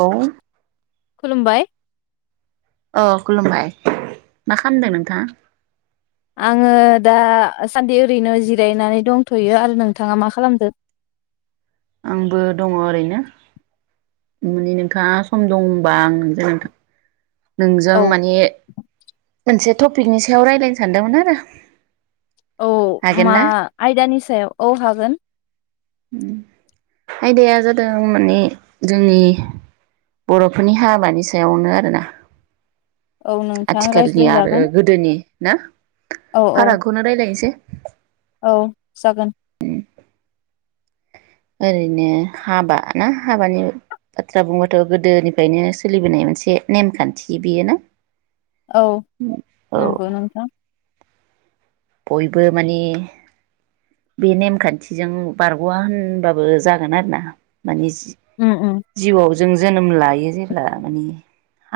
औ खुलुमबाय अ खुलुमबाय मा खामदों नोंथाङा आङो दासान्दि ओरैनो जिरायनानै दंथ'यो आरो नोंथाङा मा खालामदो आंबो दङ ओरैनो माने नोंथाङा सम दं होनबा आं नोंजों नोंथां नोंजों औ माने मोनसे टपिकनि सायाव रायलायनो सानदोंमोन आरो औ हागोन मा ना आयदानि सायाव औ हागोन। उम आयदाया जादों माने जोंनि बर'फोरनि हाबानि सायावनो आरोना औ नोंथां रायज्लाय आथिखालनि आरो गोदोनि ना औ औ फारागखौनो रायलायनि रायलायनिसै औ जागोन ओरैनो हाबा ना हाबानि बाथ्रा बुंबाथ' गोदोनिफ्रायनो सोलिबोनाय मोनसे नेमखान्थि बेयो ना। औ औ नंगौ नोंथां। बयबो माने बे नेमखान्थिजों बारग'वा होनबाबो जागोन आरोना माने उम उम जिउआव जों जोनोम लायो जेब्ला माने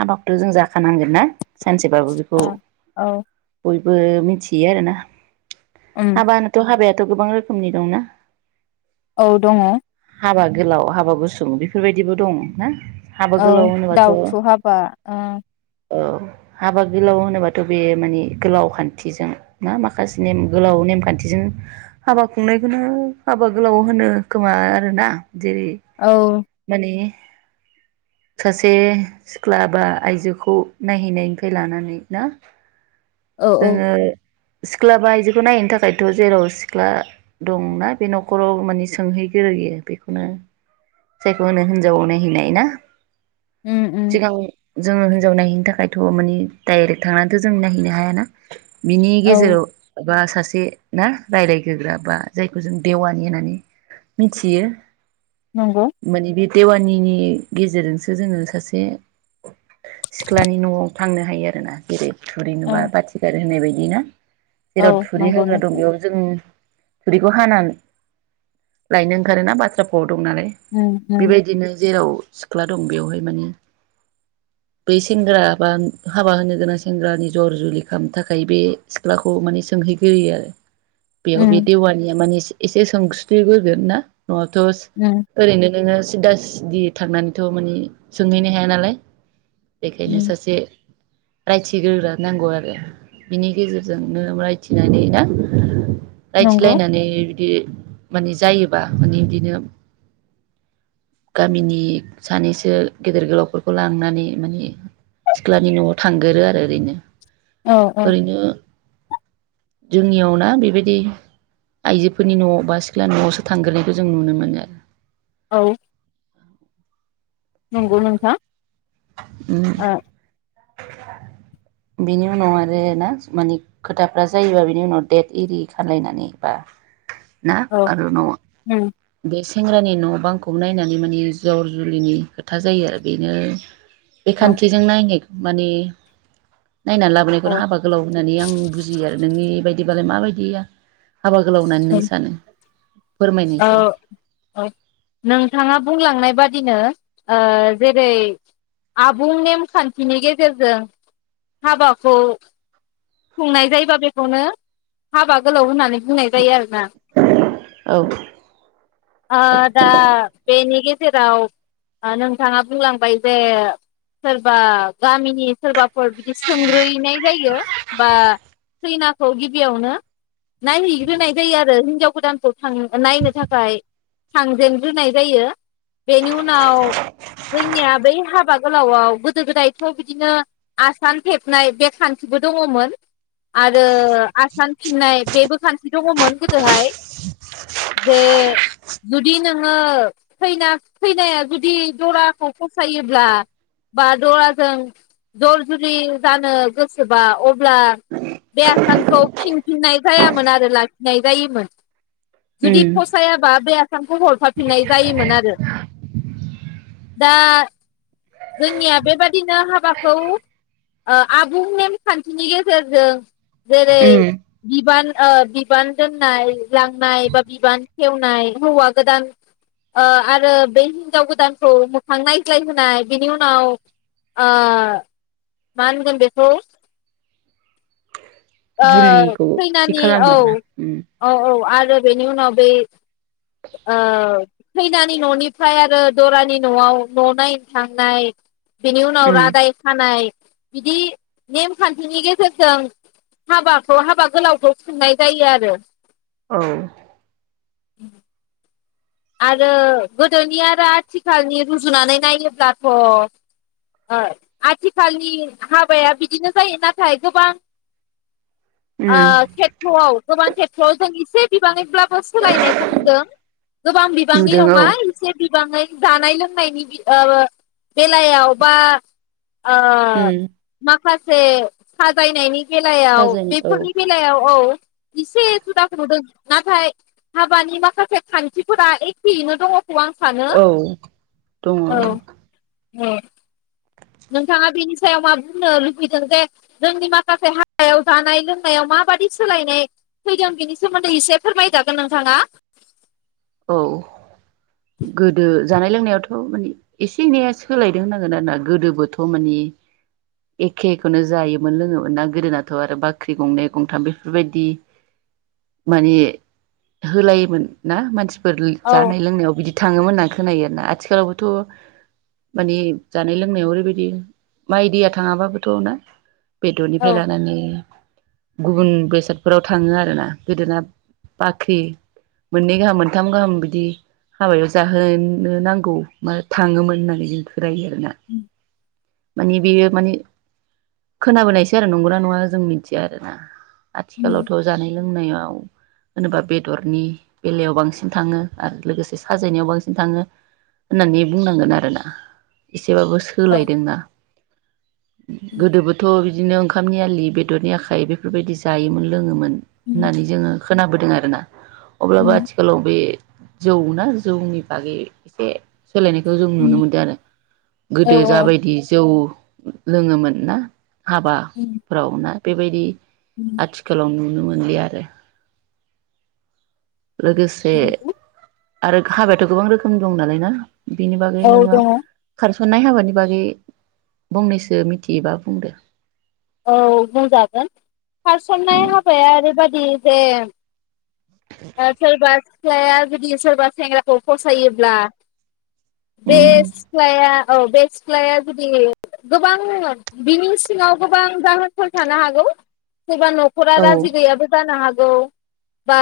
हाबाथ' जों जाखानांगोन ना? सानसेबाबो बेखौ ओ औ बयबो बो मोनथियो आरोना उम हाबानोथ' हाबाया थ' गोबां रोखोमनि दंना औ दङ हाबा गोलाव हाबा गुसुं बेफोरबायदिबो दं ना हाबा औ गोलाव होनोबाथ' दाउथु हाबा ओ औ हाबा गोलाव होनोबाथ बे माने गोलाव खान्थिजों ना माखासे नेम गोलाव नेमखान्थिजों हाबा खुंनायखौनो हाबा गोलाव होनो खोमा आरो ना? जेरै औ मानि सासे सिख्ला बा आइजोखौ नायहैनायनिफ्राय लानानै ना औ औ जोङो सिख्ला बा आइजोखौ नायैनो थाखायथ जेराव सिख्ला दंना बे नखराव माने सोंहैगोरोयो बेखौनो जायखौ होनो हिनजावाव नायहैनाय ना? उम उम सिगां जोङो हिनजाव नायहैनो थाखायथ मानि डाइरेक्ट थांनानैथ जों नायहैनो हायाना। औ गेजेराव बा सासे ना राय्लायग्रोग्रा बा जायखौ जों देवानि होननानै मिथियो। नंगौ मानि बि देवानिनि गेजेरजोंसो जोङो सासे सिख्लानि नआव थांनो हायो आरो ना। जेरै थुरि औ नुबा बाथि गारो होनाय बायदि ना? औ जेराव थुरि नंगौ हाग्रा दं नोंथां बेयाव जों थुरैखौ हानानै लायनो ओंखारोना बाथ्रा फाव दं नालाय उम उम बेबायदिनो जेराव सिख्ला दं बेवहाय माने बै सेंग्रा बा हाबा होनो गोनां सेंग्रानि जर जुलि खालामनो थाखाय बे सिख्लाखौ माने सोंहैग्रोयो आरो। बेयाव बे उम देवानिया माने एसे सोंस्लिग्रोगोन ना नआवथ उम ओरैनो नोङो सिदा सिदि थांनानैथ माने सोंहैनो हाया नालाय बेखायनो उम सासे रायथिग्रोग्रा नांगौ आरो बिनि गेजेरजों जोंनो रायथिनानै ना रायथि नंगौ लायनानानै बि माने जायोबा माने बिदिनो गामिनि सानैसो गेदेर गोलावफोरखौ लांनानै माने सिख्लानि नआव थांगोरो आरो ओरैनो औ औ ओरैनो जोंनियाव ना बेबायदि आइजोफोरनि न बा सिख्ला नआवसो थांग्रोनायखौ जों नुनो मोनो आरो औ नंगौ नोंथां उम ओ बेनि उनाव आरो ना माने खोथाफ्रा जायोबा बिनि उनाव डेट ओरि खालायनानै बा ना औ आरो न'आ उम सेंग्रानि न' बांखौ नायनानै माने जर जुलिनि खोथा जायो आरो बेनो बे औ खान्थिजों नायनाय माने नायना लाबोनायखौनो औ हाबा गोलाव होननानै आं बुजियो आरो नोंनि बायदि बिदिबालाय माबायदि गैया हाबा गोलाव होननानै नों सानो फोरमायनायसै औ नोंथाङा बुंलांनाय बादिनो ओ जेरै आबुं नेमखान्थिनि गेजेरजों हाबाखौ संनाय जायोबा बेखौनो हाबा गोलाव होननानै बुंननाय जायो आरो ना औ आ दा बेनि जेराव नोंथाङा बुंलांबाय जे सोरबा गामिनि सोरबाफोर बिदि सोंग्रोयनाय जायो बा खैनाखौ गिबियावनो नायहैग्रोनाय जायो आरो हिनजाव गोदानखौ थां नायनो थाखाय थांजेनग्रोनाय जायो बेनि उनाव जोंनिया बै हाबा गोलावआव गोदो गोदायथ' बिदिनो आसान थेबनाय बे खान्थिबो दङमोन आरो आसान फिननाय बेबो खान्थि दङमोन गोदोहाय जे जुदि नोङोैना खैनाया जुदि दराखौ फसायोब्ला बा दराजों जर जुरि जानो गोसोबा अब्ला बे आसानखौ फिनफिननाय जायामोन आरो लाखिनाय जायोमोन। जुदि उम फसायाबा बे सखौ हरफाफिननाय जायोमोन आरो दा जोंनिया बेबादिनो हाबाखौ आबुं नेमखान्थिनि गेजेरजों जेरै उम बिबान ओ बिबान दोननाय लांनाय बा बिबान खेवनाय हौवा गोदान ओ आरो बे हिनजाव गोदानखौ मोखां नायज्लाय होनाय बिनि उनाव ओ मा होनगोन बेखौ जुलिखौ थि खैनानि औ खालामो आरोना उम औ औ आरो आरो बेनि उनाव बे ओ खैनानि न'निफ्राय आरो दरानि न'आव न' नायनो थांनाय बिनि उनाव उम रादाय खानाय बिदि नेमखान्थिनि गेजेरजों हाबाखौ हाबा गोलावखौ खुंनाय जायो आरो। औ उम आरो गोदोनि आरो आथिखालनि रुजुनानै नायोब्लाथ' ओ आथिखालनि हाबाया बिदिनो जायो नाथाय गोबां ओ उम खेथ्रआव गोबां खेथ्रआव जों एसे बिबाङैब्लाबो सोलायनायखौ नुदों। गोबां बिबांनि नुदों औ नङा एसे बिबाङै जानाय लोंनायनि ओ बेलायाव बा आ उम मा माखासे साजायनायनि बेलायाव साजायनो औ बेफोरनि बेलायाव औ इसे खुदाखो नुदों नाथाय हाबानि माखासे खा थि फोरा एखेयैनो दङ औ दङ। ओ नोंथाङा बेनि सायाव मा बुंनो लुबैदों जे जोंनि माखासे हाबायाव जानाय लोंनायाव माबादि सोलायनाय फैदों बेनि सोमोन्दै एसे फोरमायजागोन नोंथाङा। औ गोदो जानाय लोंनायावथ माने एसे एनैया सोलायदों होननांगोन आरो ना गोदोबोथ माने एखेखौनो जायोमोन लोङोमोन ना गोदोनाथ आरो बाख्रि गंनै गंथाम बेफोरबायदि माने होलायोमोन ना मानसि फोर औ जानाय लोंनायाव बिदि थाङोमोन होनना खोनायो आरो ना आथिखालावबोथ माने जानाय लोंनायाव ओरैबायदि माइ दैया थाङाबाबोथ' ना बेदरनिफ्राय औ लानानै गुबुन बेसादफोराव थाङो आरो ना गोदोना बाख्रि मोननै गाहाम मोनथाम गाहाम बिदि हाबायाव जाहोनो नांगौ मा थाङोमोन होननानै जों फोथायो। दोना माने बेयो माने खोनाबोनायसो आरो नंगौना नङा जों मिथिया आरो ना। आथिखालावथ' जानाय लोंनायाव होनोबा बेदरनि बेलायाव बांसिन थाङो आरो लोगोसे साजायनायाव बांसिन थाङो। होननानै बुंनांगोन आरो ना। एसेबाबो औ सोलायदों ना। गोदोबोथ' बिदिनो ओंखामनि आलि बेदरनि आखाइ बेफोरबायदि जायोमोन लोङोमोन। होननानै जोङो खोनाबोदों आरो ना। अब्लाबो आथिखालाव बे जौ ना जौनि बागै एसे सोलायनायखौ जों नुनो मोनदों आरो गोदो जाबायदि औ लोङोमोन ना। हाबाफोराव‌ ना? बेबायदि आथिखालाव नुमोनलिया आरो लोगोसे औ आरो हाबायाथ' गोबां रोखोम दं नालाय ना? बिनि बागै औ नोङो खार दङ खारसननाय हाबानि बागै फंनैसो मिथियोबा बुंदो। औ बुंजागोन उम बि जेम आसल बास फिसाया जुदि सोरबा सेंग्राखौ फसायोब्ला बे उम सिख्लाया औ बे सिख्लाया जुदि गोबां बिनि सिङाव गोबां जाहोनफोर थानो हागौ। सोरबा न'खरा औ राजि गैयाबो जानो हा ओ बा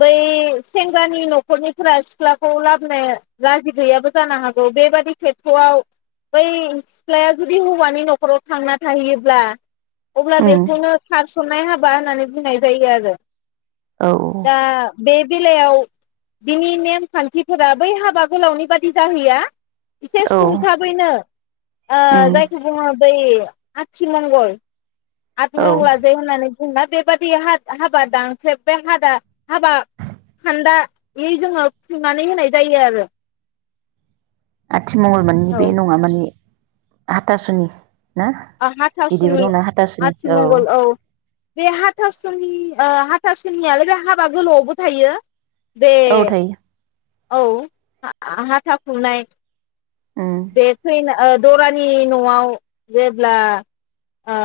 बै सेंग्रानि न'खरनिफोरा सिख्लाखौ लाबोनो राजि गैयाबो जानो हागौ बेबादि खेथ्रआव बै सिख्लाया जुदि हौवानि न'खराव थांना थाहैयोब्ला। अब्ला उम बेखौनो खारसननाय हाबाय बा होननानै बुंनाय जायो आरो। औ दा बे बेलायाव बिनि नेम खान्थिफोरा बै हाबा गोलावनि बादि जाहैया एसे औ सुंथाबैनो उम जायखौ ओ बुङो बै आथि मंगल आथ औ मंला जे होननानै जोंना बेबादि हा -हाबा दानख्रेब बे हा हाबा खान्दायै जोङो खुंनानै होनाय जायो आरो। आथिमंगल माने बे नङा माने हाथासुनि ना ओ बिदिबो हाथासुनि दंना हाथासुनि आथिमंगल औ बे हाथासुनि ओ हाथासुनियालाय बे हाबा गोलावआवबो थायो। बे औ थायो औ हा- हाथा खुरनाय उम बेखैनो ओ दरानि न'आव जेब्ला ओ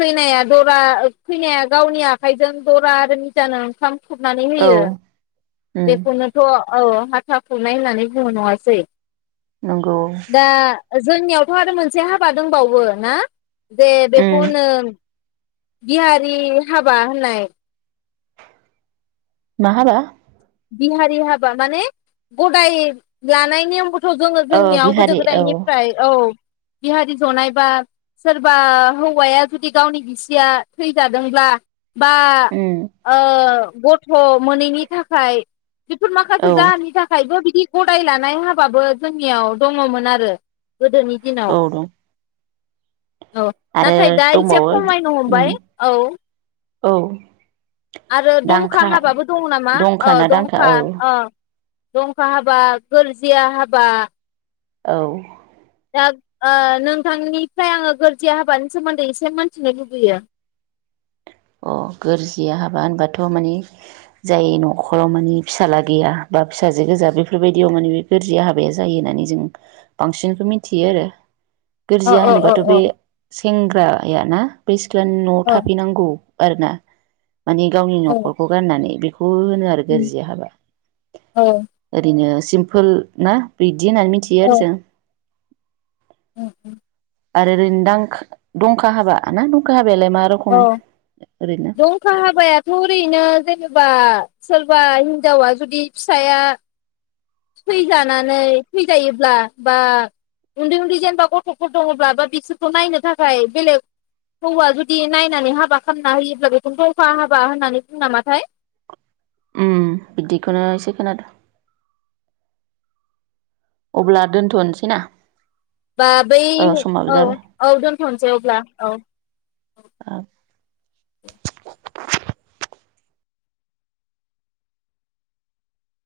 खैनाया दरा खैनाया गावनि आखाइजों दरा आरो निजानो ओंखाम खुरनानै औ होयो उम बेखौनोथ' औ हाथा खुरनाय होननानै बुंङो नङासै नंगौ दा जोंनियावथ' आरो मोनसे था दंबावो ना? जे उम बेखौहोनो बिहारि हाबा होननाय। मा हाबा? बिहारि हाबा माने गदाय लानाय नेमखौ थ' जोङो औ जोंनियाव गोदो बिहारि औ गोदायनिफ्राय औ बिहारि जनाय बा सोरबा हौवाया जुदि गावनि बिसिया थैजादोंब्ला बा उम ओ गथ मोनैनि थाखाय फाय बेफोर औ माखासे जाहोननि थाखायबो बि गदाय लानाय हाबाबो जोंनियाव दङमोन आरो। गोदोनि औ दिनाव दं औ आरो नाथाय दा एसे दंबावो खमायनो उम हमबाय। औ औ आरो दंखा दांखा हाबाबो दङ नामा दंखा औ ना दांखा दंखा। औ दंखा हाबा गोरजिया हाबा। औ दा ओ नोंथांनिफ्राय आङो गोरजिया हाबानि सोमोन्दै एसे मिथिनो लुबैयो। अ गोरजिया हाबा होनबाथ माने जाय नखराव माने फिसाजला गैया बा फिसाजो गोजा बेफोरबायदियाव माने बे गोरजिया हाबाया जायो होननानै जों बांसिनखौ मिथियो आरो। औ गोरजिया औ औ होनोबाथ' बे औ सें ग्राया ना सिख्लानि न'आव औ थाफैनांगौ। आरो ना। माने गावनि औ नखरखौ गारनानै बे खौ होनो आरो गोरजिया हाबा ओरैनो सिमपोल ना बि बिदि होननानै मिथियो आरो जों उम उम आरो ओरैनो दां दंखा हाबा ना दंखा हाब बेलाय मा औ रखम ओरैनो दंखा हाबायाथ ओरैनो जेनेबा सोरबा हिनजावा जुदि फिसाया थैजानानै थैजायोब्ला बा उन्दै उन्दै जेनेबा गथफोर दङब्ला बा बिसोरखौ नायनो थाखाय बेलेग हौवा जुदि नायनानै हाबा खालामना होयो अब्ला बेखौनो दंखा हाबा होननानै बुंयो नामाथाय उम बिदिखौनो एसे खोनादों अब्ला दोनथनोसै ना बा बै औ समाबो औ जाबाय औ दोनथनोसै अब्ला औ औ